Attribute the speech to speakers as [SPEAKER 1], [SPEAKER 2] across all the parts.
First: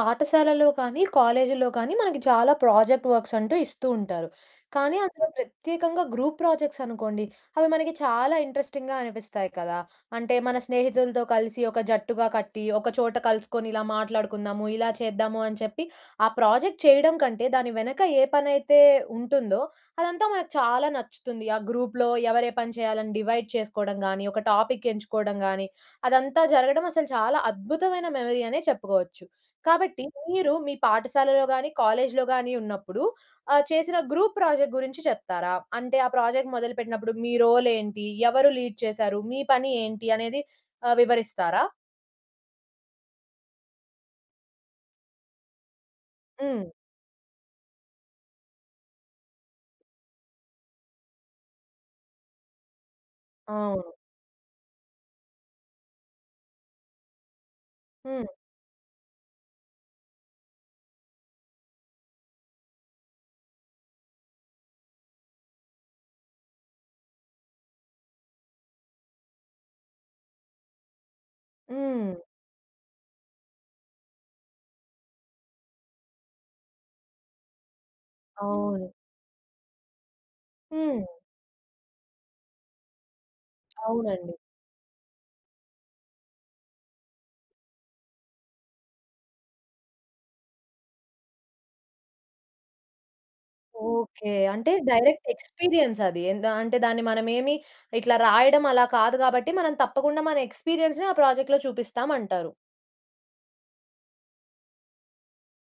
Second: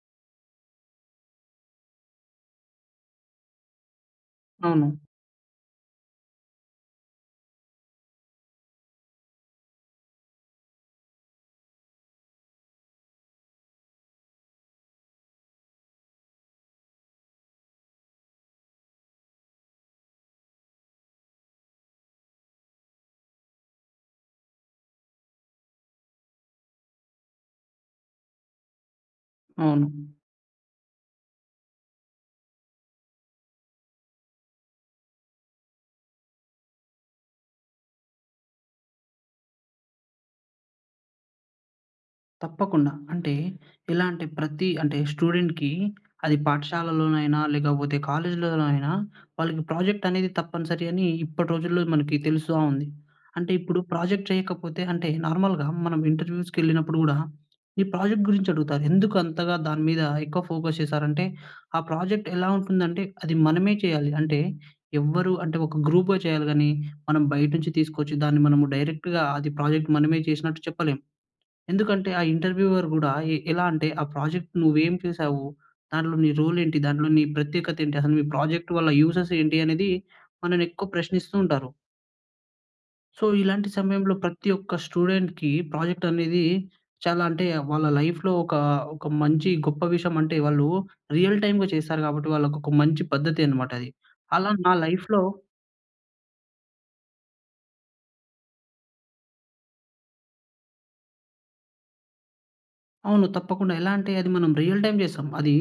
[SPEAKER 1] పాఠశాలలో కానీ కాలేజీల్లో కానీ మనకి చాలా ప్రాజెక్ట్ వర్క్స్ అంటూ ఇస్తూ ఉంటారు. కానీ
[SPEAKER 2] అవును.
[SPEAKER 1] అందులో ప్రత్యేకంగా గ్రూప్ ప్రాజెక్ట్స్ అనుకోండి, అవి మనకి చాలా ఇంట్రెస్టింగ్‍గా అనిపిస్తాయి కదా! అంటే మన స్నేహితులతో కలిసి ఒక జట్టుగా కట్టి ఒక చోట కలుసుకొని ఇలా మాట్లాడుకుందాము, ఇలా చేద్దాము అని చెప్పి ఆ ప్రాజెక్ట్ చేయడం కంటే దాని వెనక ఏ పనైతే ఉంటుందో అదంతా మనకు చాలా నచ్చుతుంది. ఆ గ్రూప్‌లో ఎవరు ఏ పని చేయాలని డివైడ్ చేసుకోవడం గానీ, ఒక టాపిక్ ఎంచుకోవడం గానీ, అదంతా జరగడం అసలు చాలా అద్భుతమైన మెమరీ అనే చెప్పుకోవచ్చు. కాబట్టి
[SPEAKER 2] అవును.
[SPEAKER 1] మీరు మీ పాఠశాలలో గానీ, కాలేజ్‌లో గానీ ఉన్నప్పుడు ఆహ్, చేసిన గ్రూప్ ప్రాజెక్ట్ గురించి చెప్తారా? అంటే ఆ ప్రాజెక్ట్ మొదలుపెట్టినప్పుడు మీ రోల్ ఏంటి? ఎవరు లీడ్ చేశారు? మీ పని ఏంటి? అనేది ఆహ్, వివరిస్తారా?
[SPEAKER 2] తప్పకుండా. అంటే ఎలా అంటే ప్రతి అంటే స్టూడెంట్‌కి అది
[SPEAKER 1] హ్మ్.
[SPEAKER 2] పాఠశాలలోనైనా, లేకపోతే కాలేజీలో అయినా వాళ్ళకి ప్రాజెక్ట్ అనేది తప్పనిసరి అని ఇప్పటి రోజుల్లో మనకి తెలుస్తా ఉంది. అంటే ఇప్పుడు
[SPEAKER 1] అవును.
[SPEAKER 2] ప్రాజెక్ట్ చేయకపోతే అంటే నార్మల్‍గా మనం ఇంటర్వ్యూస్‌కెళ్ళినప్పుడు కూడా ఈ ప్రాజెక్ట్
[SPEAKER 1] హ్మ్.
[SPEAKER 2] గురించి అడుగుతారు. ఎందుకు అంతగా దాని మీద ఎక్కువ ఫోకస్ చేశారంటే ఆ ప్రాజెక్ట్ ఎలా ఉంటుందంటే అది మనమే చేయాలి. అంటే ఎవరు అంటే ఒక గ్రూప్‌గా చేయాలి కానీ మనం బయట నుంచి తీసుకొచ్చి దాన్ని మనము డైరెక్ట్‌గా అది ప్రాజెక్ట్ మనమే చేసినట్టు చెప్పలేం. ఎందుకంటే
[SPEAKER 1] హ్మ్.
[SPEAKER 2] ఆ ఇంటర్వ్యూవర్ కూడా ఎ ఎలా అంటే "ఆ ప్రాజెక్ట్ నువ్వు ఏం చేసావు? దాంట్లో నీ రోల్ ఏంటి? దాంట్లో నీ ప్రత్యేకత ఏంటి? అసలు మీ ప్రాజెక్ట్ వల్ల
[SPEAKER 1] అవును.
[SPEAKER 2] యూజెస్ ఏంటి?" అనేది మనల్ని ఎక్కువ
[SPEAKER 1] హ్మ్.
[SPEAKER 2] ప్రశ్నిస్తూ ఉంటారు. సో ఇలాంటి సమయంలో
[SPEAKER 1] అవునండి.
[SPEAKER 2] ప్రతి ఒక్క స్టూడెంట్‌కీ ప్రాజెక్ట్ అనేదీ చాలా అంటే వాళ్ళ లైఫ్‌లో ఒకా, ఒక మంచి గొప్ప విషయము అంటే వాళ్ళు రియల్ టైమ్‌గా చేసారు కాబట్టి వాళ్ళకొక మంచి పద్ధతి అన్నమాట అది.
[SPEAKER 1] ఓకె.
[SPEAKER 2] అలా నా
[SPEAKER 1] అంటే
[SPEAKER 2] లైఫ్‌లో
[SPEAKER 1] డైరెక్ట్‌ ఎక్స్‌పీరియన్స్ అది. ఎందా అంటే దాన్ని మనమేమి ఇట్లా రాయడం అలా కాదు కాబట్టి మనం తప్పకుండా మన ఎక్స్‌పీరియన్స్‌ని ఆ ప్రాజెక్ట్‌లో చూపిస్తామంటారు.
[SPEAKER 2] అవును తప్పకుండా. ఎలా అంటే అది మనం రియల్ టైమ్ జేసాం. అదీ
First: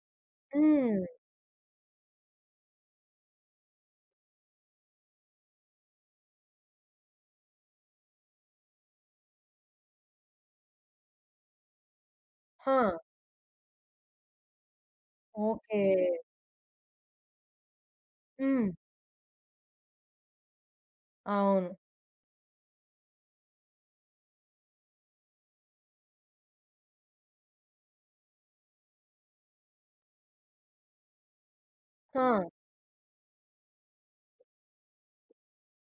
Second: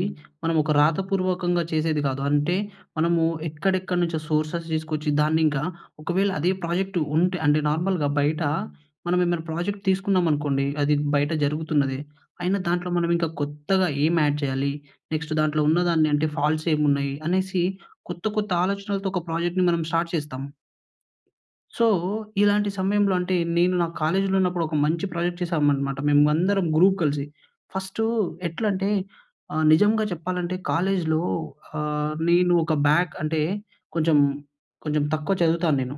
[SPEAKER 2] మనం ఒక
[SPEAKER 1] హ్మ్.
[SPEAKER 2] రాతపూర్వకంగా చేసేది గాదు. అంటే మనము ఎక్కడెక్కడ నుంచో సోర్సెస్ దీసుకొచ్చి దాన్నింకా ఒకవేళ అదే ప్రాజెక్ట్ ఉంటే అంటే నార్మల్‌గా బయటా మనం ఏమైనా ప్రాజెక్ట్ తీసుకున్నామనుకోండి అది బయట జరుగుతున్నదే అయినా దాంట్లో
[SPEAKER 1] ఆ!
[SPEAKER 2] మనం ఇంకా కొత్తగా ఏం యాడ్ చేయాలి? నెక్స్ట్ దాంట్లో
[SPEAKER 1] ఓకె!
[SPEAKER 2] ఉన్నదాన్ని అంటే ఫాల్ట్సేమున్నాయి? అనేసి కొత్త కొత్త
[SPEAKER 1] హ్మ్.
[SPEAKER 2] ఆలోచనలతో ఒక ప్రాజెక్ట్‌ని మనం స్టార్ట్ చేస్తాం.
[SPEAKER 1] అవును.
[SPEAKER 2] సో ఇలాంటి సమయంలో అంటే నేను నా కాలేజ్‌లో ఉన్నప్పుడు ఒక మంచి ప్రాజెక్ట్ చేసామనమాట మేము అందరం గ్రూప్ కలిసి. ఫస్టూ ఎట్లంటే ఆహ్, నిజంగా చెప్పాలంటే కాలేజ్‌లో ఆహ్,
[SPEAKER 1] ఆ!
[SPEAKER 2] నేను ఒక బ్యాక్ అంటే కొంచెం కొంచెం తక్కువ చదువుతాను నేను.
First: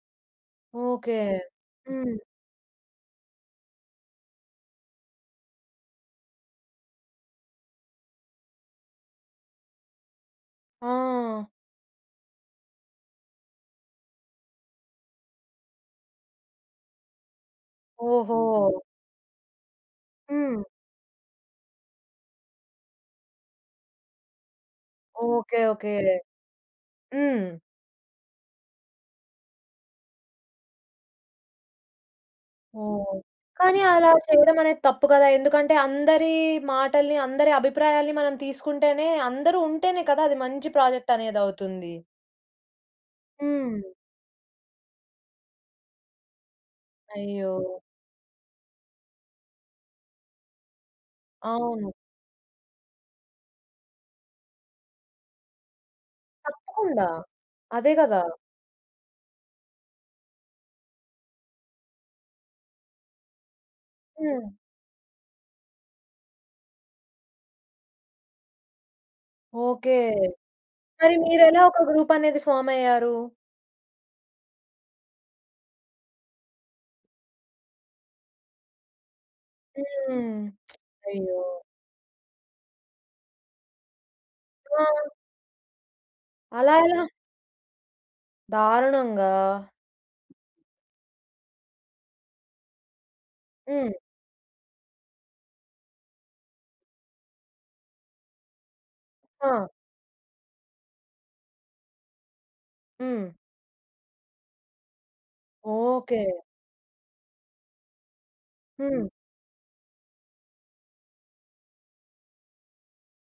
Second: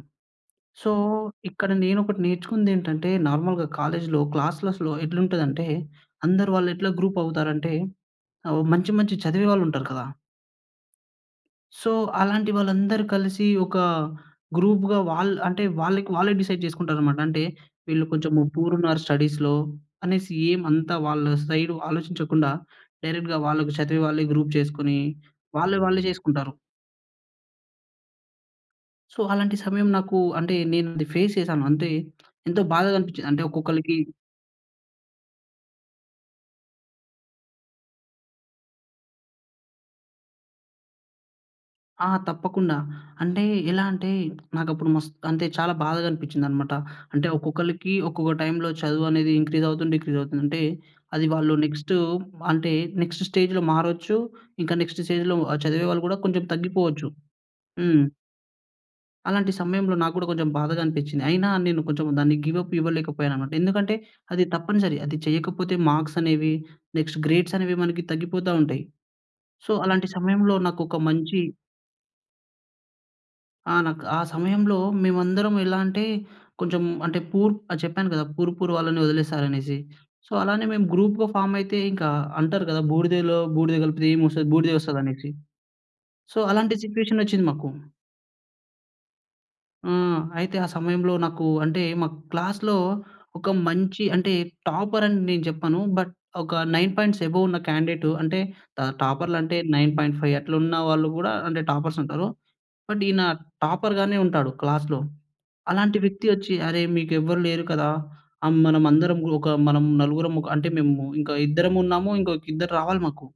[SPEAKER 2] So
[SPEAKER 1] okay.
[SPEAKER 2] ఇక్కడ
[SPEAKER 1] హ్మ్.
[SPEAKER 2] నేనొకటి నేర్చుకుందేంటంటే నార్మల్‍గా కాలేజ్‌లో క్లాస్లెస్‌లో ఎట్లుంటుందంటే అందరు వాళ్ళు ఎట్లా గ్రూప్ అవుతారంటే అవొ మంచి, మంచి చదివే వాళ్ళు ఉంటారు కదా!
[SPEAKER 1] ఆ!
[SPEAKER 2] సో అలాంటి వాళ్ళందరూ కలిసి, ఒకా గ్రూప్‌గా వాళ్ అంటే వాళ్ళకి వాళ్ళే డిసైడ్ జేసుకుంటారన్నమాట. అంటే వీళ్ళు కొంచెం
[SPEAKER 1] ఓహో!
[SPEAKER 2] పూర్ ఉన్నారు స్టడీస్‌లో అనేసి
[SPEAKER 1] హ్మ్.
[SPEAKER 2] ఏమంతా వాళ్ళ సైడు ఆలోచించకుండా డైరెక్ట్‌గా వాళ్ళకి చదివే వాళ్ళే గ్రూప్ చేసుకొని
[SPEAKER 1] ఓకె,
[SPEAKER 2] వాళ్ళే
[SPEAKER 1] ఓకె.
[SPEAKER 2] వాళ్ళే జేసుకుంటారు.
[SPEAKER 1] హ్మ్.
[SPEAKER 2] సో అలాంటి సమయం నాకు అంటే నేనది ఫేస్ చేశాను. అంటే ఎంతో బాధగా
[SPEAKER 1] ఓహ్!
[SPEAKER 2] అనిపించింది. అంటే
[SPEAKER 1] కానీ
[SPEAKER 2] ఒక్కొక్కళ్లకి
[SPEAKER 1] అలా చేయడం అనేది తప్పు కదా! ఎందుకంటే అందరి మాటల్ని, అందరి అభిప్రాయాల్ని, మనం తీసుకుంటేనే అందరూ ఉంటేనే కదా! అది మంచి ప్రాజెక్ట్ అనేది అవుతుంది.
[SPEAKER 2] ఆ! తప్పకుండా. అంటే
[SPEAKER 1] హ్మ్.
[SPEAKER 2] ఎలా అంటే నాకు అప్పుడు మస్త్ అంటే చాలా బాధగా అనిపించింది అన్నమాట. అంటే
[SPEAKER 1] అయ్యో!
[SPEAKER 2] ఒక్కొక్కళ్ళకి ఒక్కొక్క టైమ్‌లో చదువు అనేది ఇంక్రీస్ అవుతుంది, డిక్రీస్ అవుతుంది. అంటే అది వాళ్ళు
[SPEAKER 1] అవును.
[SPEAKER 2] నెక్స్ట్ అంటే నెక్స్ట్ స్టేజ్‌లో మారొచ్చు. ఇంకా నెక్స్ట్ స్టేజ్‌లో చదివేవాళ్ళు కూడా కొంచెం
[SPEAKER 1] తప్పకుండా.
[SPEAKER 2] తగ్గిపోవచ్చు.
[SPEAKER 1] అదే
[SPEAKER 2] హ్మ్.
[SPEAKER 1] గదా!
[SPEAKER 2] అలాంటి సమయంలో నాకు గూడా కొంచెం బాధగా అనిపించింది. అయినా నేను కొంచెం దాన్ని గివ్‌ అప్ ఇవ్వలేకపోయానన్నమాట. ఎందుకంటే అది
[SPEAKER 1] హ్మ్.
[SPEAKER 2] తప్పనిసరి. అది చేయకపోతే మార్క్స్ అనేవి నెక్స్ట్ గ్రేడ్స్ అనేవి మనకి తగ్గిపోతా ఉంటాయి. So
[SPEAKER 1] okay.
[SPEAKER 2] అలాంటి సమయంలో నాకొక
[SPEAKER 1] మరి
[SPEAKER 2] మంచి
[SPEAKER 1] మీరెలా ఒక గ్రూప్ అనేది ఫార్మ్ అయ్యారు?
[SPEAKER 2] ఆ! నాకు ఆ సమయంలో మేమందరం ఎలా అంటే కొంచెం అంటే పూర్ ఆహ్, చెప్పాను కదా! పూర్ పూర్ వాళ్ళని వదిలేసారు అనేసి. సో
[SPEAKER 1] హ్మ్.
[SPEAKER 2] అలానే మేము గ్రూప్‌గా
[SPEAKER 1] అయ్యో!
[SPEAKER 2] ఫార్మ్ అయితే ఇంకా అంటారు కదా! బూడిదలో బూడిద కలిపితే ఏమొస్తది? బూడిదే వస్తది
[SPEAKER 1] ఆ!
[SPEAKER 2] అనేసి. సో అలాంటి
[SPEAKER 1] అలా ఎలా?
[SPEAKER 2] సిట్యుయేషన్ వచ్చింది మాకు.
[SPEAKER 1] దారుణంగా.
[SPEAKER 2] ఆ! అయితే ఆ సమయంలో నాకు అంటే మా క్లాస్‌లో ఒక
[SPEAKER 1] హ్మ్.
[SPEAKER 2] మంచి అంటే టాపర్ అని నేను చెప్పను. బట్ ఒక 9 పాయింట్స్ అబోవ్ ఉన్న క్యాండేట్ అంటే ట టాపర్‌లు అంటే
[SPEAKER 1] ఆ!
[SPEAKER 2] 9.5 అట్లున్న వాళ్ళు గూడా అంటే టాపర్స్ ఉంటారు. బట్ ఈయన
[SPEAKER 1] హ్మ్.
[SPEAKER 2] టాపర్‌గానే ఉంటాడు క్లాస్‌లో. అలాంటి
[SPEAKER 1] ఓకే.
[SPEAKER 2] వ్యక్తి వచ్చి అరే మీకు ఎవ్వరు లేరు కదా! ఆహ్,
[SPEAKER 1] హ్మ్.
[SPEAKER 2] మనమందరం ఒక మనం నలుగురం ఒక అంటే మేము ఇంకా ఇద్దరం ఉన్నాము, ఇంకో ఇద్దరు రావాలి మాకు.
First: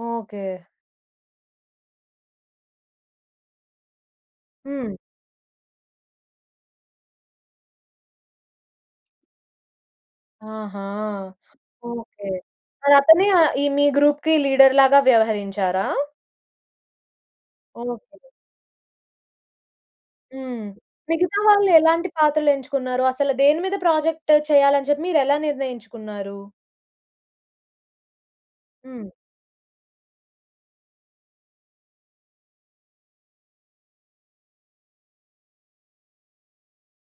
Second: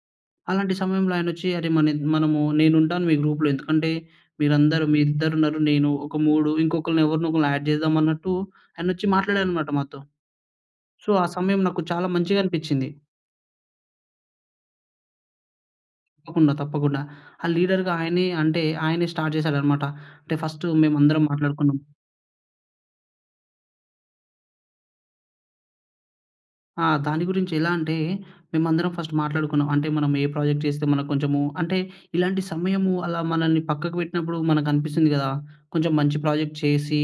[SPEAKER 1] ఓకే.
[SPEAKER 2] అలాంటి సమయంలో ఆయనొచ్చి "అరె! మన మనము నేను ఉంటాను మీ గ్రూప్‌లో. ఎందుకంటే, మీరందరు
[SPEAKER 1] హ్మ్.
[SPEAKER 2] మీ ఇద్దరున్నారు నేను ఒక మూడు ఇంకొకళ్ళని ఎవరినో ఒకరిని యాడ్ చేద్దామన్నట్టు" ఆయనొచ్చి మాట్లాడారన్నమాట మాతో.
[SPEAKER 1] ఆహా!
[SPEAKER 2] సో, ఆ సమయం నాకు చాలా
[SPEAKER 1] ఓకే.
[SPEAKER 2] మంచిగా అనిపించింది.
[SPEAKER 1] మరి అతనే ఆహ్, ఈ మీ గ్రూప్‌కి లీడర్‌లాగ వ్యవహరించారా?
[SPEAKER 2] తప్పకుండా తప్పకుండా. ఆ లీడర్‌గా
[SPEAKER 1] ఓకే.
[SPEAKER 2] ఆయనే అంటే ఆయనే స్టార్ట్ చేసాడన్నమాట. అంటే ఫస్టు
[SPEAKER 1] హ్మ్.
[SPEAKER 2] మేమందరం
[SPEAKER 1] మిగతా వాళ్ళు
[SPEAKER 2] మాట్లాడుకున్నాం.
[SPEAKER 1] ఎలాంటి పాత్రలెంచుకున్నారు? అసలు దేనిమీద ప్రాజెక్ట్ చేయాలని చెప్పి మీరెలా నిర్ణయించుకున్నారు?
[SPEAKER 2] ఆ! దాని గురించి ఎలా అంటే, మేమందరం
[SPEAKER 1] హ్మ్.
[SPEAKER 2] ఫస్ట్ మాట్లాడుకున్నాం. అంటే మనం ఏ ప్రాజెక్ట్ చేస్తే మనకు కొంచెము అంటే ఇలాంటి సమయము అలా మనల్ని పక్కకు పెట్టినప్పుడు మనకనిపిస్తుంది కదా! కొంచెం మంచి ప్రాజెక్ట్ చేసి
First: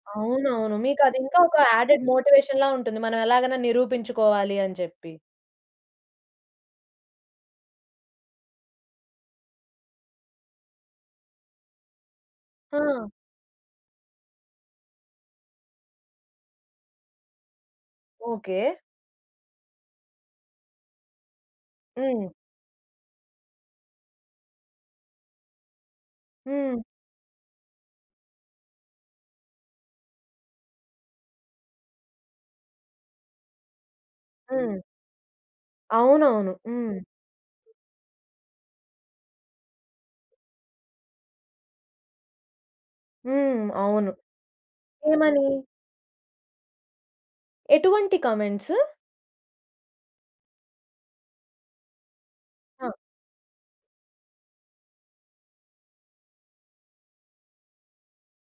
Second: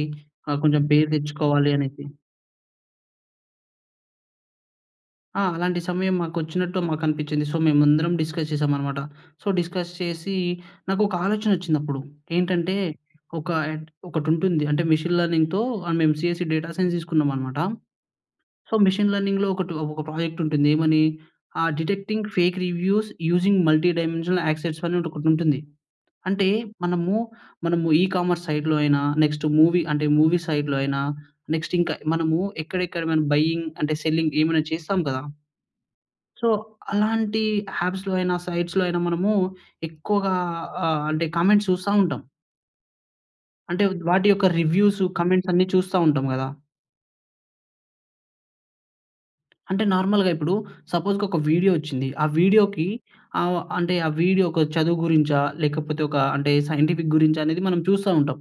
[SPEAKER 2] ఆహ్,
[SPEAKER 1] అవునవును.
[SPEAKER 2] కొంచెము
[SPEAKER 1] మీకు
[SPEAKER 2] పేరు
[SPEAKER 1] అది ఇంకా ఒక యాడెడ్
[SPEAKER 2] తెచ్చుకోవాలనేసి.
[SPEAKER 1] మోటివేషన్‌లా ఉంటుంది. మనం ఎలాగైనా నిరూపించుకోవాలి అని చెప్పి.
[SPEAKER 2] ఆ! అలాంటి సమయం మాకొచ్చినట్టు మాకనిపించింది. సో, మేమందరం డిస్కస్ చేసామన్నమాట. సో, డిస్కస్ చేసీ నాకు ఒక ఆలోచనొచ్చిందప్పుడు. ఏంటంటే,
[SPEAKER 1] ఆ!
[SPEAKER 2] ఒక ఒకటుంటుంది అంటే మెషీన్ లెర్నింగ్‌తో మేము సీఎస్సీ డేటా సైన్స్ తీసుకున్నామనమాట.
[SPEAKER 1] ఓకే.
[SPEAKER 2] సో, మెషీన్ లెర్నింగ్‌లో ఒకటి ఒక ప్రాజెక్ట్ ఉంటుంది ఏమని! Ah, detecting
[SPEAKER 1] hmm.
[SPEAKER 2] Fake reviews using multi dimensional యాక్సెస్ అని ఒకటుంటుంది. అంటే
[SPEAKER 1] హ్మ్.
[SPEAKER 2] మనము, మనము ఈకామర్స్ సైడ్‌లో అయినా నెక్స్ట్ మూవీ అంటే మూవీ సైడ్‌‌లో అయినా నెక్స్ట్ ఇంకా మనము ఎక్కడెక్కడ బైయింగ్ అంటే సెల్లింగ్ ఏమైనా
[SPEAKER 1] హ్మ్.
[SPEAKER 2] చేస్తాం కదా! సో,
[SPEAKER 1] అవునవును. హ్మ్.
[SPEAKER 2] అలాంటీ యాప్స్‌లో అయినా సైట్స్‌లో అయినా మనమూ ఎక్కువగా ఆహ్, అంటే కామెంట్స్ చూస్తా ఉంటాం.
[SPEAKER 1] హ్మ్.
[SPEAKER 2] అంటే
[SPEAKER 1] అవును.
[SPEAKER 2] వాటి యొక్క రివ్యూసు
[SPEAKER 1] ఏమని?
[SPEAKER 2] కామెంట్స్ అన్ని చూస్తా ఉంటాం గదా!
[SPEAKER 1] ఎటువంటి కామెంట్స్?
[SPEAKER 2] అంటే నార్మల్‌గా ఇప్పుడు సపోజ్‌కి ఒక వీడియో వచ్చింది. ఆ వీడియో‌కి
[SPEAKER 1] ఆ!
[SPEAKER 2] ఆహ్, అంటే ఆ వీడియో ఒక చదువు గురించా? లేకపోతే ఒక అంటే సైంటిఫిక్ గురించా? అనేది మనం చూస్తా ఉంటాం.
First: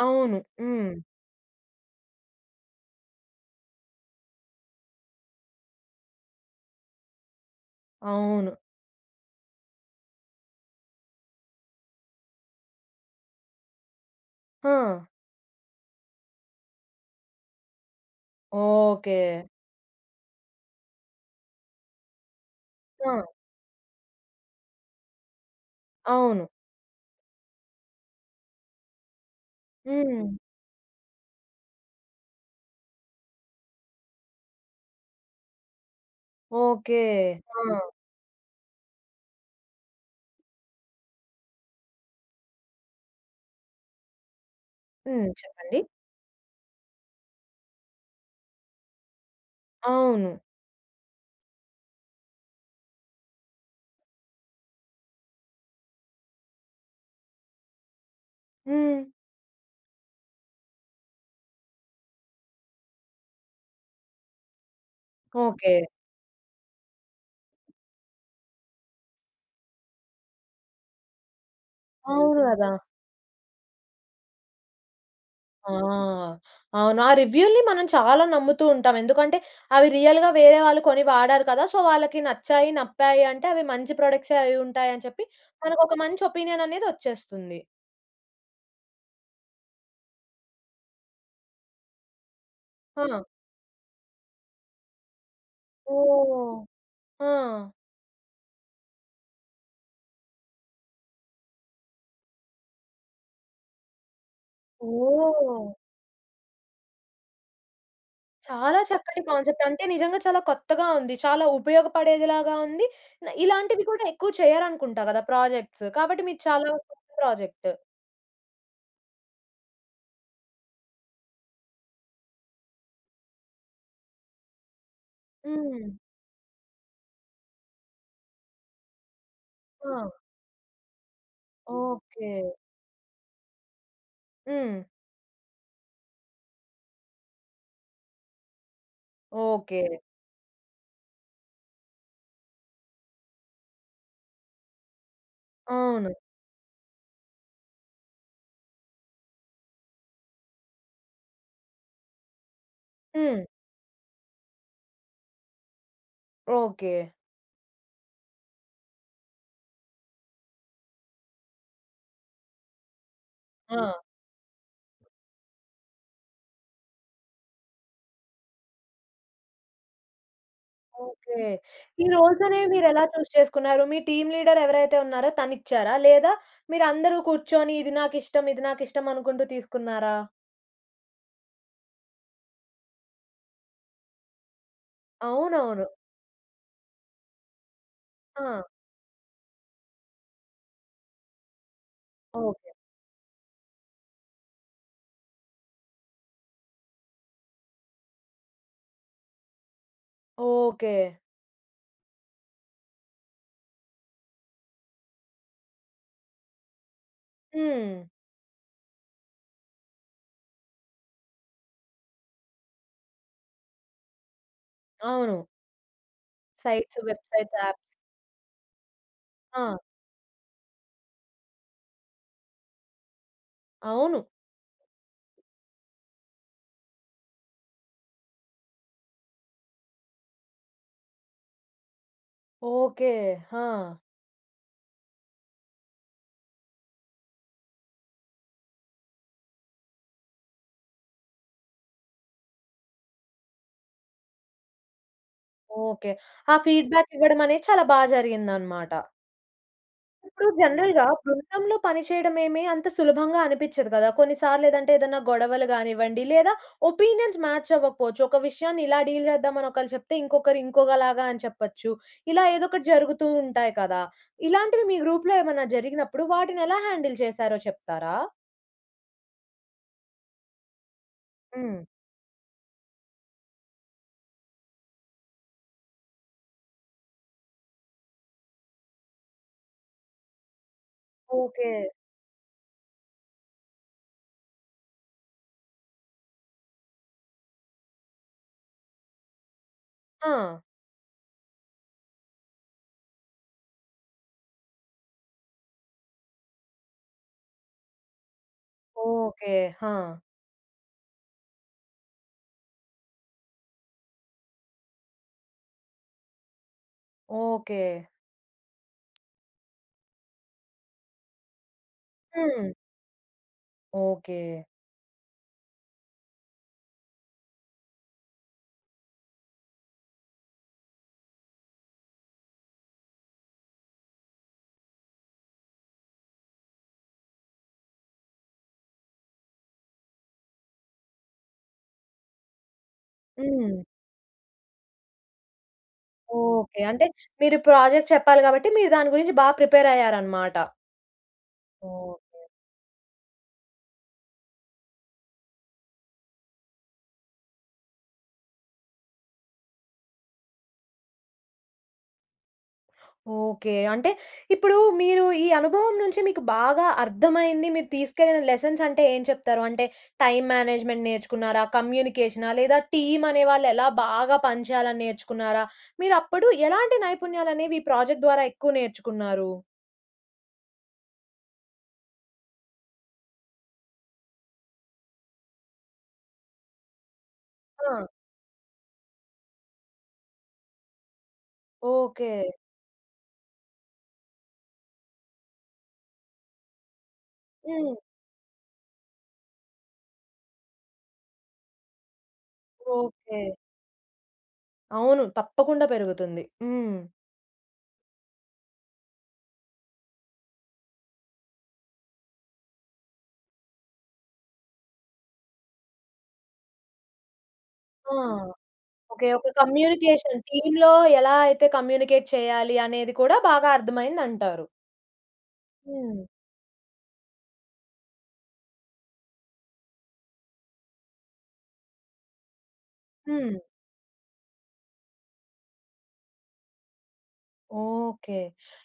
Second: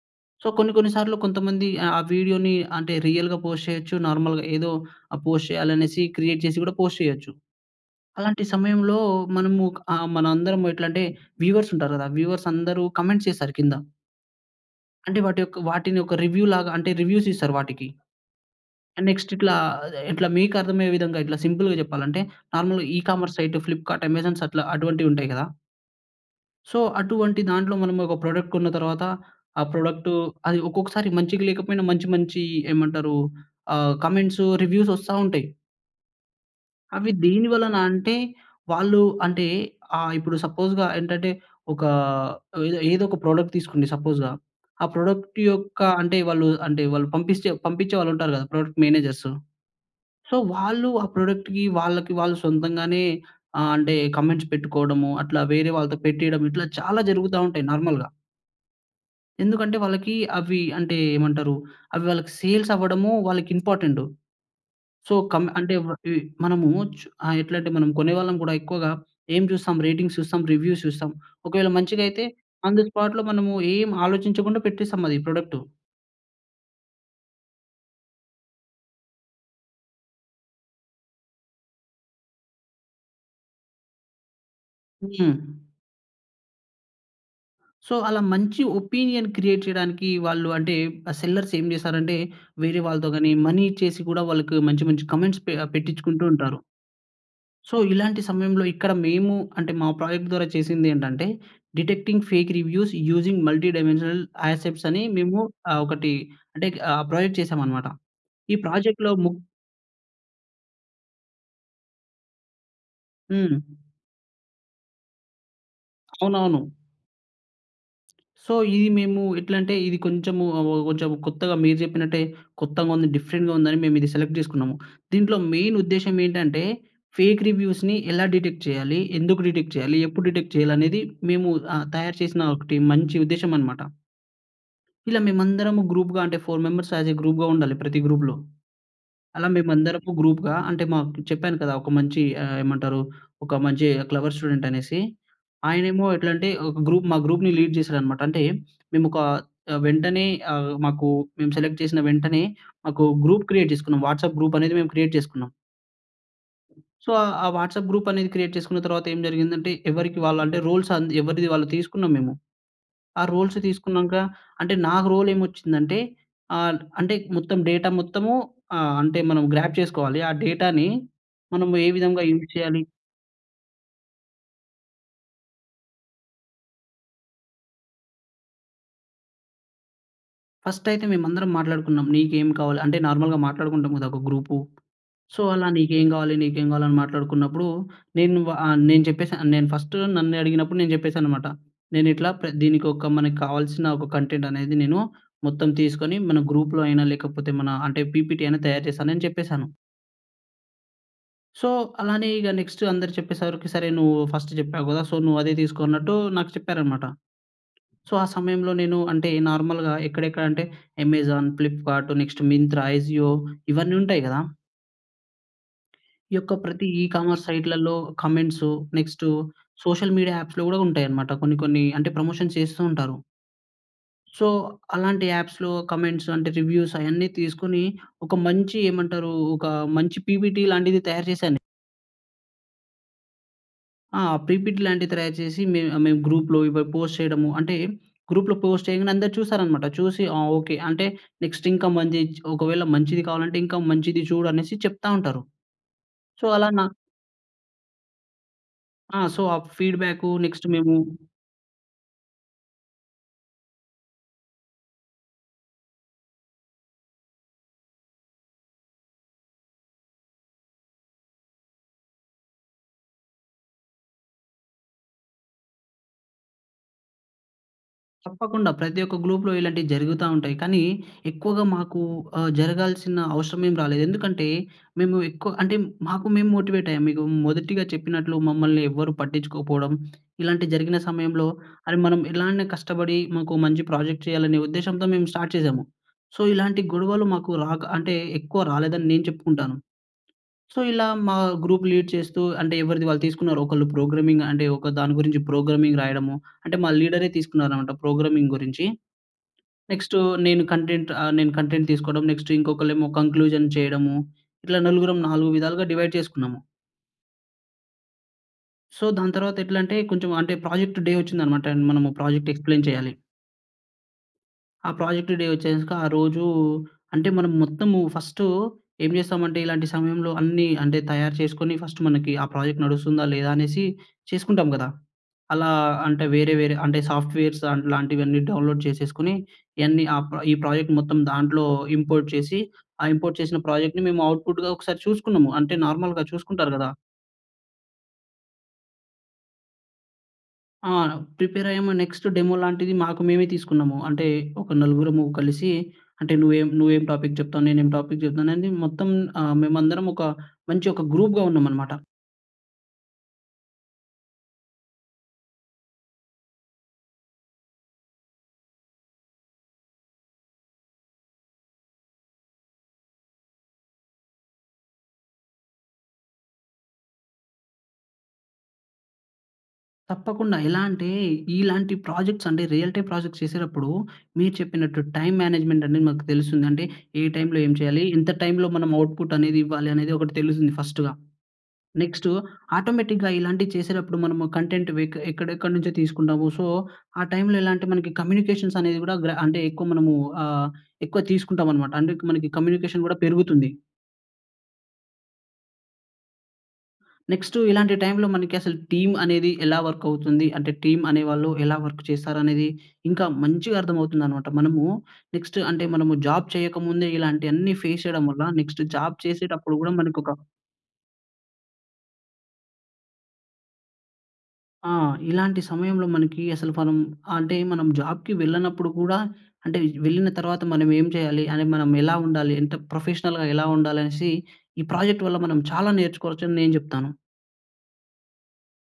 [SPEAKER 1] అవును.
[SPEAKER 2] సో కొన్ని కొన్ని
[SPEAKER 1] హ్మ్.
[SPEAKER 2] సార్లు కొంతమంది ఆ వీడియో‌నీ అంటే రియల్‌గా పోస్ట్ చేయొచ్చు. నార్మల్‌గా ఏదో ఆ! పోస్ట్ చేయాలనేసి క్రియేట్ చేసి గూడా పోస్ట్ చేయొచ్చు. అలాంటి
[SPEAKER 1] అవును.
[SPEAKER 2] సమయంలో మనము ఆ! మనందరం ఎట్లా అంటే వ్యూవర్స్ ఉంటారు కదా! వ్యూవర్స్ అందరు కామెంట్ చేస్తారు కింద.
[SPEAKER 1] హా!
[SPEAKER 2] అంటే వాటి యొక్క వాటిని ఒక రివ్యూలాగా అంటే రివ్యూస్ ఇస్తారు వాటికి. Next
[SPEAKER 1] okay.
[SPEAKER 2] ఇట్లా, ఇట్లా మీకు అర్థమయ్యే విధంగా ఇట్లా సింపుల్‌గా జెప్పాలంటే
[SPEAKER 1] ఆ!
[SPEAKER 2] ఈకామర్స్ సైట్ 'ఫ్లిప్‌కార్ట్' 'అమేజాన్' అట్లా అటువంటివి ఉంటాయి కదా!
[SPEAKER 1] అవును.
[SPEAKER 2] సో అటువంటి దాంట్లో మనం ఒక ప్రొడక్ట్ కొన్న తర్వాత, ఆ ప్రొడక్టూ
[SPEAKER 1] హ్మ్.
[SPEAKER 2] అది ఒక్కొక్కసారి మంచికి లేకపోయినా మంచి మంచి ఏమంటారు? ఆహ్, కామెంట్సూ రివ్యూసూ వస్తా ఉంటాయి.
[SPEAKER 1] ఓకే.
[SPEAKER 2] అవి దేని వలన
[SPEAKER 1] ఆ!
[SPEAKER 2] అంటే వాళ్ళు అంటే ఆహ్, ఇప్పుడు సపోజ్‌గా ఏంటంటే ఒక ఏదో ఏదో ఒక ప్రొడక్ట్ తీసుకోండి సపోజ్‌గా. ఆ
[SPEAKER 1] హ్మ్.
[SPEAKER 2] ప్రొడక్ట్ యొక్క
[SPEAKER 1] చెప్పండి.
[SPEAKER 2] అంటే వాళ్ళు అంటే వాళ్ళు పంపిస్తే పంపించే వాళ్ళు ఉంటారు గదా! Product managers. సో
[SPEAKER 1] అవును.
[SPEAKER 2] వాళ్ళు ఆ ప్రాడక్ట్‌కి వాళ్ళకి వాళ్ళు సొంతంగానే ఆహ్, అంటే కామెంట్స్ పెట్టుకోవడము. అట్లా వేరే వాళ్ళతో పెట్టియడం. ఇట్లా చాలా జరుగుతా ఉంటాయి నార్మల్‌గా.
[SPEAKER 1] హ్మ్.
[SPEAKER 2] ఎందుకంటే వాళ్ళకి అవి అంటే ఏమంటారు అవి వాళ్ళకి సేల్స్ అవ్వడము వాళ్ళకి ఇంపార్టెంటు. సో, కం అంటే
[SPEAKER 1] ఓకే.
[SPEAKER 2] వ ఇవి మనము చు ఆహ్, ఎట్లా అంటే మనం కొనేవాళ్ళం కూడా ఎక్కువగా ఏం చూస్తాం రేటింగ్ చూస్తాం, రివ్యూస్ చూస్తాం. ఒకవేళ మంచిదైతే
[SPEAKER 1] అవున గదా!
[SPEAKER 2] ఆన్ ది స్పాట్‌లో మనము ఏమి ఆలోచించకుండా పెట్టేస్తాం అది ప్రోడక్టు.
[SPEAKER 1] ఆ! అవును ఆ రివ్యూ‌ల్ని మనం చాలా నమ్ముతూ ఉంటాం. ఎందుకంటే అవి రియల్‌గా వేరే వాళ్ళు కొని వాడారు కదా! సో, వాళ్ళకి నచ్చాయి, నప్పాయింటే అవి మంచి ప్రొడక్ట్సే అవి ఉంటాయి అని చెప్పి
[SPEAKER 2] హ్మ్.
[SPEAKER 1] మనకు ఒక మంచి ఒపీనియన్ అనేది ఓచ్చేస్తుంది.
[SPEAKER 2] సో, అలా మంచి ఒపీనియన్ క్రియేట్ చేయడానికి వాళ్ళు అంటే ఆ సెల్లర్స్ ఏం చేసారంటే వేరే వాళ్ళతో
[SPEAKER 1] హ!
[SPEAKER 2] గాని మనీ ఇచ్చేసి కూడా వాళ్ళకి మంచి మంచి కామెంట్స్ పె పెట్టించుకుంటూ
[SPEAKER 1] ఓహ్!
[SPEAKER 2] ఉంటారు.
[SPEAKER 1] ఆ!
[SPEAKER 2] సో ఇలాంటి సమయంలో ఇక్కడ మేము అంటే మా ప్రాజెక్ట్ ద్వారా చేసిందేంటంటే detecting fake reviews using multi dimensional aspects అని మేము
[SPEAKER 1] ఓహ్!
[SPEAKER 2] ఆహ్, ఒకటి అంటే ఆహ్, ప్రాజెక్ట్ చేసాం అన్నమాట. ఈ
[SPEAKER 1] చాలా
[SPEAKER 2] ప్రాజెక్ట్‌లో
[SPEAKER 1] చక్కటి
[SPEAKER 2] ము
[SPEAKER 1] కాన్సెప్ట్ అంటే నిజంగా చాలా కొత్తగా ఉంది, చాలా ఉపయోగపడేదిలాగా ఉంది,
[SPEAKER 2] హ్మ్.
[SPEAKER 1] ఇలాంటివి కూడా ఎక్కువ చేయరనుకుంటా కదా! ప్రాజెక్ట్సు కాబట్టి మీరు
[SPEAKER 2] అవునవును.
[SPEAKER 1] చాలా గొప్ప ప్రాజెక్టు.
[SPEAKER 2] సో, ఇది మేము ఎట్లా అంటే ఇది కొంచెం, ఆవొవొ కొంచెం కొత్తగా మీరు చెప్పినట్టే కొత్తగా ఉంది, డిఫరెంట్‌గా ఉంది అని మేము ఇది సెలెక్ట్ చేసుకున్నాము. దీంట్లో మెయిన్
[SPEAKER 1] హ్మ్.
[SPEAKER 2] ఉద్దేశ్యమేంటంటే ఫేక్ రివ్యూస్‌ని ఎలా డిటెక్ట్ చేయాలి? ఎందుకు డిటెక్ట్ చేయాలి?
[SPEAKER 1] ఆ!
[SPEAKER 2] ఎప్పుడు డిటెక్ట్ చేయాలి? అనేది మేము ఆహ్, తయారు
[SPEAKER 1] ఓకే.
[SPEAKER 2] చేసిన ఒకటి మంచి ఉద్దేశ్యమన్నమాట.
[SPEAKER 1] హ్మ్.
[SPEAKER 2] ఇలా మేమందరము గ్రూప్‌గా అంటే 4 మెంబెర్స్ యాజ్ ఏ గ్రూప్‌గా ఉండాలి ప్రతి గ్రూప్‌లో. అలా
[SPEAKER 1] ఓకే.
[SPEAKER 2] మేమందరము గ్రూప్‌గా అంటే మాకు చెప్పాను కదా! ఒక మంచి ఆహ్, ఏమంటారు ఒక మంచి క్లెవర్ స్టూడెంట్ అనేసి, ఆయనేమో
[SPEAKER 1] అవును.
[SPEAKER 2] ఎట్లాంటే ఒక గ్రూప్ మా గ్రూప్‌ని లీడ్ చేసాడన్నమాట. అంటే మేము ఒక ఆహ్, వెంటనే ఆహ్, మాకు మేము సెలక్ట్ చేసిన వెంటనే మాకు
[SPEAKER 1] హ్మ్.
[SPEAKER 2] గ్రూప్ క్రియేట్ చేసుకున్నాం. వాట్సాప్ గ్రూప్ అనేది మేము క్రియేట్ చేసుకున్నాం.
[SPEAKER 1] ఓకే.
[SPEAKER 2] సో, ఆహ్, ఆ వాట్సాప్ గ్రూపనేది క్రియేట్ చేసుకున్న తర్వాత ఏం జరిగిందంటే, ఎవరికి వాళ్ళంటే, రోల్స్ ఆంద్ ఎవరిది వాళ్ళు తీసుకున్నాం మేము. ఆ రోల్స్
[SPEAKER 1] ఆ!
[SPEAKER 2] తీసుకున్నాంక, అంటే, నాకు రోలేమొచ్చిందంటే, ఆల్ట్ అంటే ఇక మొత్తం డేటా మొత్తము ఆహ్, అంటే మనం గ్రాబ్ చేసుకోవాలి, ఆ డేటాని
[SPEAKER 1] ఓకే.
[SPEAKER 2] మనం ఏ
[SPEAKER 1] ఈ
[SPEAKER 2] విధంగా యూజ్
[SPEAKER 1] రోల్సనే
[SPEAKER 2] చెయ్యాలి.
[SPEAKER 1] మీరెలా చూస్ చేసుకున్నారు. మీ టీమ్ లీడరెవరైతే ఉన్నారో తనిచ్చారా? లేదా మీరందరూ కూర్చొని, ఇది నాకిష్టం, ఇది నాకిష్టం అనుకుంటూ తీసుకున్నారా?
[SPEAKER 2] ఫస్టయితే మేమందరం మాట్లాడుకున్నాం. నీకేం కావాలి అంటే, నార్మల్‌గా మాట్లాడుకుంటాం గదా ఒక గ్రూపు. సో, అలా
[SPEAKER 1] అవునవును.
[SPEAKER 2] "నీకేం గావాలి? నీకేం గావాలి?" అని మాట్లాడుకున్నప్పుడూ, నేను వా
[SPEAKER 1] ఆ!
[SPEAKER 2] ఆహ్, నేను చెప్పేశా. ఆహ్, నేను ఫస్ట్ నన్నే అడిగినప్పుడు, నేను చెప్పేశాననమాట. నేనిట్లా ప్ర
[SPEAKER 1] ఓకే.
[SPEAKER 2] దీనికొక మనకు కావాల్సిన ఒక కంటెంటనేది నేను మొత్తం తీసుకొని, మన గ్రూప్‌లో అయినా, లేకపోతే మనా అంటే, పీపీటీ అయినా తయారు చేస్తానని చెప్పేశాను.
[SPEAKER 1] ఓకే.
[SPEAKER 2] సో, అలానే ఇగ నెక్స్ట్ అందరు చెప్పే సరికి, సరే నువ్వూ ఫస్ట్ జెప్పావు గదా! సో, నువ్వదే తీసుకో అన్నట్టూ నాకు చెప్పారనమాట.
[SPEAKER 1] హ్మ్.
[SPEAKER 2] సో, ఆ సమయంలో నేను అంటే, నార్మల్‌గా ఎక్కడెక్కడంటే, Amazon, Flipkart, next Myntra, Ajio ఇవన్నుంటాయి గదా!
[SPEAKER 1] అవును.
[SPEAKER 2] ఈ యొక్క ప్రతీ
[SPEAKER 1] సైట్స్,
[SPEAKER 2] ఈ-కామర్స్
[SPEAKER 1] వెబ్‌సైట్స్, యాప్స్.
[SPEAKER 2] సైట్‌ల‌ల్లొ కమెంట్స్, నెక్స్ట్
[SPEAKER 1] ఆ!
[SPEAKER 2] సోషల్ మీడియా యాప్స్‌లో గూడా ఉంటాయనమాట కొన్ని కొన్నీ. అంటే, ప్రమోషన్స్ చేస్తూ ఉంటారు.
[SPEAKER 1] అవును.
[SPEAKER 2] సో, అలాంటి యాప్స్‌లో కమెంట్స్ అంటే, రివ్యూసయన్నీ తీసుకునీ, ఒక మంచి ఏమంటరూ ఒకా మంచి పిపీటీ లాంటిది తయారు చేశాను నే
[SPEAKER 1] ఓకే. ఆ!
[SPEAKER 2] ఆ! పీపీటీ లాంటివి త్రయారు చేసి మేం మేము గ్రూప్‌లో ఇవి పోస్ట్ చేయడము అంటే గ్రూప్‌లో పోస్ట్ చేయంగానే అందరు చూసారన్నమాట. చూసి ఆ ఓకే. అంటే నెక్స్ట్ ఇంకా మంజి ఒకవేళ మంచిది కావాలంటే ఇంకా మంచిది చూడు అనేసి చెప్తా ఉంటారు.
[SPEAKER 1] ఓకే.
[SPEAKER 2] సో
[SPEAKER 1] ఆ
[SPEAKER 2] అలా నా
[SPEAKER 1] ఫీడ్‌బ్యాక్ ఇవ్వడం అనేది చాలా బా జరిగిందన్నమాట.
[SPEAKER 2] ఆ సో ఆ ఫీడ్‌బ్యాకు
[SPEAKER 1] ఇప్పుడు
[SPEAKER 2] నెక్స్ట్ మేము
[SPEAKER 1] జనరల్‌గా బృందంలో పనిచేయడం ఏమి అంత సులభంగా అనిపించదు గదా! కొన్ని సార్లు ఏదంటే ఏదైనా గొడవలు గానివ్వండి లేదా ఒపీనియన్స్ మ్యాచ్ అవ్వకపోవచ్చు. ఒక విషయాన్ని ఇలా డీల్ చేద్దాం అని ఒకళ్ళు చెప్తే ఇంకొకరు ఇంకొకలాగా అని చెప్పొచ్చు. ఇలా ఏదో ఒకటి జరుగుతూ ఉంటాయి కదా! ఇలాంటివి మీ గ్రూప్‌లో ఏమైనా జరిగినప్పుడు వాటిని ఎలా హ్యాండిల్ చేసారో చెప్తారా?
[SPEAKER 2] తప్పకుండా. ప్రతి ఒక్క గ్లూప్‍లో ఇలాంటివి జరుగుతా ఉంటాయి. కానీ ఎక్కువగా
[SPEAKER 1] హ్మ్.
[SPEAKER 2] మాకు ఆహ్, జరగాల్సిన అవషరం ఏం రాలేదు. ఎందుకంటే మేము ఎక్కువ అంటే, మాకు మేము మోటివేట్ అయ్యాం. మీకు మొదటిగా చెప్పినట్లు మమ్మల్ని ఎవ్వరూ పట్టించుకోకపోవడం ఇలాంటివి జరిగిన సమయంలో
[SPEAKER 1] ఓకే.
[SPEAKER 2] అరే! మనం ఎలా అయినా కష్టపడి మాకు మంచి ప్రాజెక్ట్ చేయాలనే ఉద్దేశ్యంతో మేము స్టార్ట్ చేసాము. సో ఇలాంటి గొడవలు మాకు రాక అంటే ఎక్కువ రాలేదని నేను చెప్పుకుంటాను.
[SPEAKER 1] ఆ!
[SPEAKER 2] సో ఇలా మా గ్రూప్ లీడ్ చేస్తూ అంటే ఎవరిది వాళ్ళు తీసుకున్నారు. ఒకళ్ళు ప్రోగ్రామింగ్ అంటే ఒక దాని గురించి ప్రోగ్రామింగ్ రాయడము. అంటే మా లీడరే తీసుకున్నారన్నమాట ప్రోగ్రామింగ్ గురించి.
[SPEAKER 1] ఓకే. హ!
[SPEAKER 2] నెక్స్ట్ నేను కంటెంట్ ఆహ్, నేను కంటెంట్ తీసుకోవడం, నెక్స్ట్ ఇంకొకళ్లేమో కంక్లూజన్ చేయడము ఇట్లా నలుగురం నాలుగు విధాలుగా డివైడ్ చేసుకున్నాము.
[SPEAKER 1] ఓకే.
[SPEAKER 2] సో దాని తరువాత ఎట్లంటే కొంచెం అంటే ప్రాజెక్టు డే వచ్చిందనమాట. మనము ప్రాజెక్టు
[SPEAKER 1] హ్మ్.
[SPEAKER 2] ఎక్స్‌ప్లైన్ చేయాలి.
[SPEAKER 1] ఓకే.
[SPEAKER 2] ఆ ప్రాజెక్ట్ డే వచ్చేసాక ఆ రోజూ అంటే మనం మొత్తము ఫస్టు ఏం చేస్తామంటే ఇలాంటి సమయంలో అన్నీ అంటే తయారు చేసుకొని ఫస్ట్ మనకి ఆ ప్రాజెక్ట్ నడుస్తుందా లేదా అనేసి చేసుకుంటాం కదా! అలా అంటే వేరే వేరే అంటే సాఫ్ట్‌వేర్స్ లాంటివన్నీ డౌన్‌లోడ్ చేసేసుకొని ఇయన్నీ అ ఈ ప్రాజెక్ట్ మొత్తం దాంట్లో ఇంపోర్ట్ చేసి ఆ ఇంపోర్ట్ చేసిన
[SPEAKER 1] హ్మ్.
[SPEAKER 2] ప్రాజెక్ట్‌ని మేము ఔట్‌పుట్‌గా ఒకసారి చూసుకున్నాము. అంటే నార్మల్‍గా చూసుకుంటారు
[SPEAKER 1] ఓకే.
[SPEAKER 2] కదా!
[SPEAKER 1] అంటే మీరు ప్రాజెక్ట్ చెప్పాలి కాబట్టి మీరు దాని గురించి బా ప్రిపేరయ్యారనమాట.
[SPEAKER 2] ఆ! ప్రిపేర్ అయ్యాము. Next
[SPEAKER 1] okay.
[SPEAKER 2] డెమో లాంటిది మాకు మేమే తీసుకున్నాము. అంటే ఒక నలుగురము కలిసి అంటే నువ్వేం, నువ్వేం టాపిక్ చెప్తావు, నేనేం టాపిక్ చెప్తానని మొత్తం ఆహ్, మేమందరం ఒక మంచి ఒక గ్రూప్‌గా ఉన్నామన్నమాట.
[SPEAKER 1] ఓకే. అంటే ఇప్పుడు మీరు ఈ అనుభవం నుంచి మీకు బాగా అర్థమైంది మీరు తీసుకెళ్ళిన లెసన్స్ అంటే ఏం చెప్తారు? అంటే టైమ్ మేనేజ్మెంట్ నేర్చుకున్నారా? కమ్యూనికేషనా? లేదా టీమ్ అనే వాళ్ళు ఎలా బాగా పనిచేయాలని నేర్చుకున్నారా? మీరప్పుడు ఎలాంటి నైపుణ్యాలనేవి ఈ ప్రాజెక్ట్ ద్వారా ఎక్కువ నేర్చుకున్నారు?
[SPEAKER 2] తప్పకుండా. ఎలా అంటే, ఇలాంటి ప్రాజెక్ట్స్ అంటే, రియల్టీ ప్రాజెక్ట్స్ చేసేటప్పుడు, మీరు చెప్పినట్టు టైమ్ మేనేజ్మెంట్ అనేది మనకు తెలుస్తుంది. అంటే, ఏ టైమ్‌లో ఏం చేయాలి?
[SPEAKER 1] అ!
[SPEAKER 2] ఎంత టైమ్‌లో మనం ఔట్‌పుట్‌ అనేది ఇవ్వాలి? అనేది ఒకటి తెలుస్తుంది ఫస్ట్‌గా. Next
[SPEAKER 1] okay.
[SPEAKER 2] ఆటోమేటిక్‌గా ఇలాంటివి చేసేటప్పుడు, మనము కంటెంట్ వె ఎక్కడెక్కడి నుంచో తీసుకుంటాము. సో, ఆ టైమ్‌లో ఎలా అంటే
[SPEAKER 1] హ్మ్.
[SPEAKER 2] మనకి కమ్యూనికేషన్స్ అనేవి కూడా, గ్ర అంటే ఎక్కువ మనము ఆహ్, ఎక్కువ తీసుకుంటాం అనమాట. అంటే, మనకి కమ్యూనికేషన్ కూడా
[SPEAKER 1] ఓకె.
[SPEAKER 2] పెరుగుతుంది.
[SPEAKER 1] అవును. తప్పకుండా పెరుగుతుంది. హ్మ్.
[SPEAKER 2] నెక్స్టు, ఇలాంటి టైమ్‌లో మనకి అసలు టీమ్ అనేది ఎలా వర్క్ అవుతుంది అంటే, టీమ్ అనేవాళ్ళు ఎలా వర్క్ చేస్తారు అనేది, ఇంకా మంచిగా అర్థం అవుతుందన్నమాట. మనము నెక్స్ట్ అంటే, మనము జాబ్ చేయకముందే, ఇలాంటి అన్ని ఫేస్
[SPEAKER 1] ఆ!
[SPEAKER 2] చేయడం వల్ల, నెక్స్ట్ జాబ్
[SPEAKER 1] ఓకె. ఒక
[SPEAKER 2] చేసేటప్పుడు కూడా మనకొక
[SPEAKER 1] కమ్యూనికేషన్, టీమ్‌లో ఎలా అయితే కమ్యూనికేట్ చేయాలి, అనేది కూడా బాగా అర్థమైంది అంటారు.
[SPEAKER 2] ఆ! ఇలాంటి సమయంలో
[SPEAKER 1] హ్మ్.
[SPEAKER 2] మనకి అసలు మనం అంటే మనం జాబ్‌కి వెళ్ళనప్పుడు కూడా అంటే, వెళ్ళిన తర్వాత మనం ఏం చేయాలి? అంటే మనం ఎలా ఉండాలి? ఎంత ప్రొఫెషనల్‌గా
[SPEAKER 1] హ్మ్.
[SPEAKER 2] ఎలా ఉండాలి అనేసి, ఈ ప్రాజెక్ట్ వల్ల మనం చాలా నేర్చుకోవచ్చు అని నేను చెప్తాను.
[SPEAKER 1] ఓకె.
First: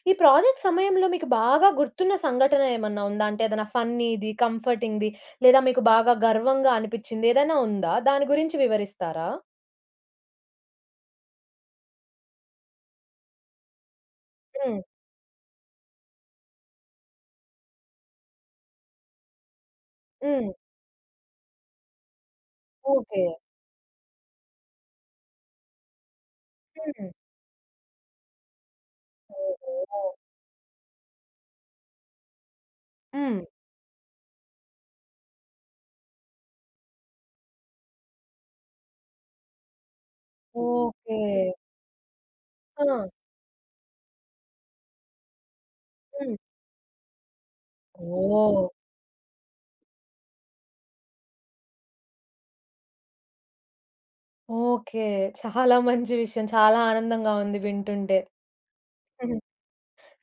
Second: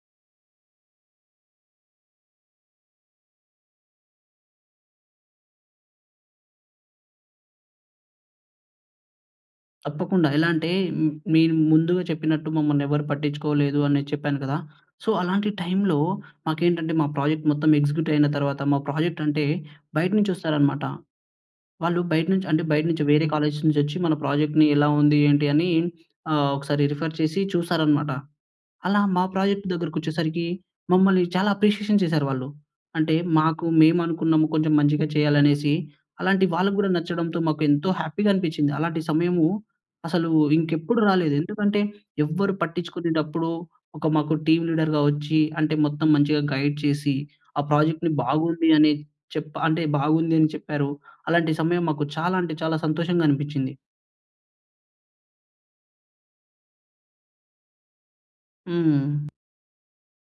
[SPEAKER 1] ఈ ప్రాజెక్ట్ సమయంలో, మీకు బాగా గుర్తున్న సంఘటన ఏమైనా ఉందా? అంటే, ఏదైనా ఫన్నీది, కంఫర్టింగ్‌ది. లేదా, మీకు గర్వంగా అనిపించింది, ఏదైనా ఉందా? దాని గురించి వివరిస్తారా?
[SPEAKER 2] తప్పకుండా ఎలా అంటే, మీరు ముందుగా చెప్పినట్టు మమ్మల్ని ఎవరు పట్టించుకోలేదని చెప్పాను కదా!
[SPEAKER 1] హ్మ్.
[SPEAKER 2] సో అలాంటి టైమ్‌లో మాకేంటంటే, మా ప్రాజెక్ట్ మొత్తం ఎగ్జిక్యూటివ్ అయిన తర్వాత మా ప్రాజెక్ట్ అంటే, బయట నుంచి
[SPEAKER 1] హ్మ్.
[SPEAKER 2] వస్తారన్నమాట. వాళ్ళు బయట నుంచి అంటే బయట నుంచి వేరే
[SPEAKER 1] ఓకే.
[SPEAKER 2] కాలేజ్స్ నుంచి వచ్చి, మన ప్రాజెక్ట్‌ని ఎలా ఉంది? ఏంటి? అని ఆహ్, ఒకసారి
[SPEAKER 1] హ్మ్.
[SPEAKER 2] రిఫర్ చేసి చూస్తారన్నమాట. అలా మా ప్రాజెక్ట్ దగ్గరకి
[SPEAKER 1] ఓహోహో!
[SPEAKER 2] వచ్చేసరికి మమ్మల్ని చాలా అప్రిషియేషన్ చేశారు వాళ్ళు. అంటే
[SPEAKER 1] హ్మ్.
[SPEAKER 2] మాకు మేము అనుకున్నాము కొంచెం మంచిగా చేయాలనేసి. అలాంటి వాళ్ళకి కూడా నచ్చడంతో మాకు ఎంతో హ్యాపీగా అనిపిచ్చింది. అలాంటి సమయము అసలు ఇంకెప్పుడూ
[SPEAKER 1] ఓకే.
[SPEAKER 2] రాలేదు. ఎందుకంటే ఎవ్వరు
[SPEAKER 1] ఆ!
[SPEAKER 2] పట్టించుకునేటప్పుడు, ఒక మాకు టీమ్ లీడర్‌గా వచ్చి, అంటే మొత్తం
[SPEAKER 1] హ్మ్.
[SPEAKER 2] మంచిగా గైడ్ చేసి, ఆ ప్రాజెక్ట్‌ని
[SPEAKER 1] ఓహ్!
[SPEAKER 2] బాగుంది అని చెప్పా అంటే బాగుంది అని చెప్పారు. అలాంటి సమయం మాకు చాలా అంటే చాలా సంతోషంగా అనిపిచ్చింది.
[SPEAKER 1] ఓకే. చాలా మంచి విషయం చాలా ఆనందంగా ఉంది వింటుంటే.
[SPEAKER 2] హ్మ్.
[SPEAKER 1] హ్మ్.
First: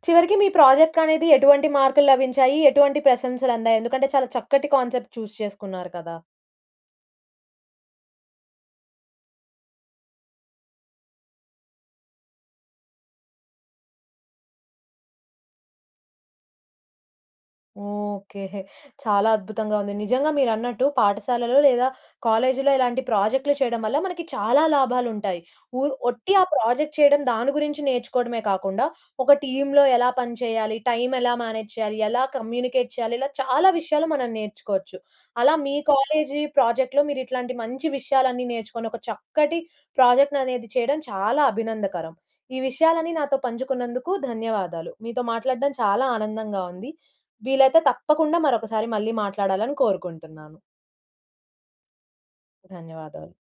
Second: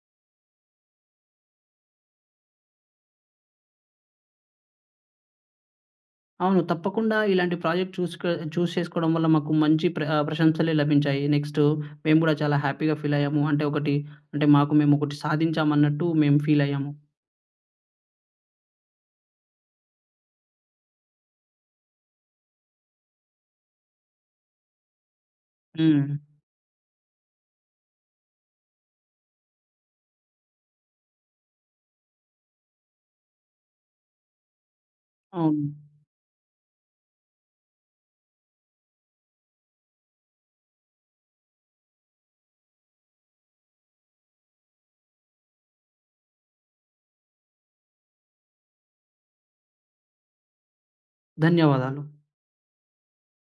[SPEAKER 1] చివరికి మీ ప్రాజెక్టనేది ఎటువంటి మార్కులు లభించాయి? ఎటువంటి ప్రశంసలందాయి? ఎందుకంటే చాలా చక్కటి కాన్సెప్ట్ చూ‌స్ చేసుకున్నారు కదా!
[SPEAKER 2] అవును. తప్పకుండా ఇలాంటి ప్రాజెక్ట్ చూ‌స్‌కొ చూ‌స్ చేసుకోవడం వల్ల మాకు మంచి ప్ర ప్రశంసలే లభించాయి. నెక్స్ట్ మేము కూడా చాలా హ్యాపీ‌గా ఫీలయ్యాము. అంటే ఒకటి, అంటే మాకు మేము ఒకటి సాధించామన్నట్టు మేము ఫీల్ అయ్యాము.
[SPEAKER 1] ఓకే. చాలా అద్భుతంగా ఉంది. నిజంగా మీరన్నట్టు పాఠశాలలో లేదా కాలేజీలో ఇలాంటి ప్రాజెక్ట్‌లు చేయడం వల్ల మనకి చాలా లాభాలు ఉంటాయి. వు
[SPEAKER 2] హ్మ్.
[SPEAKER 1] ఒట్టి ఆ ప్రాజెక్ట్ చేయడం, దాని గురించి నేర్చుకోవడమే కాకుండా ఒక టీమ్‌లో ఎలా పని చేయాలి? టైమ్ ఎలా మేనేజ్ చేయాలి? ఎలా కమ్యూనికేట్ చేయాలి? ఇలా చాలా విషయాలు మనం నేర్చుకోవచ్చు. అలా
[SPEAKER 2] అవును.
[SPEAKER 1] మీ కాలేజీ ప్రాజెక్ట్‌లో మీరిట్లాంటి మంచి విషయాలన్నీ నేర్చుకొని, ఒక చక్కటి ప్రాజెక్ట్ అనేది చేయడం చాలా అభినందకరం. ఈ విషయాలన్నీ నాతో పంచుకున్నందుకు ధన్యవాదాలు. మీతో మాట్లాడడం చాలా ఆనందంగా ఉంది. వీలైతే తప్పకుండా మరొకసారి మళ్ళీ మాట్లాడాలని కోరుకుంటున్నాను.
[SPEAKER 2] ధన్యవాదాలు.
[SPEAKER 1] ధన్యవాదాలు.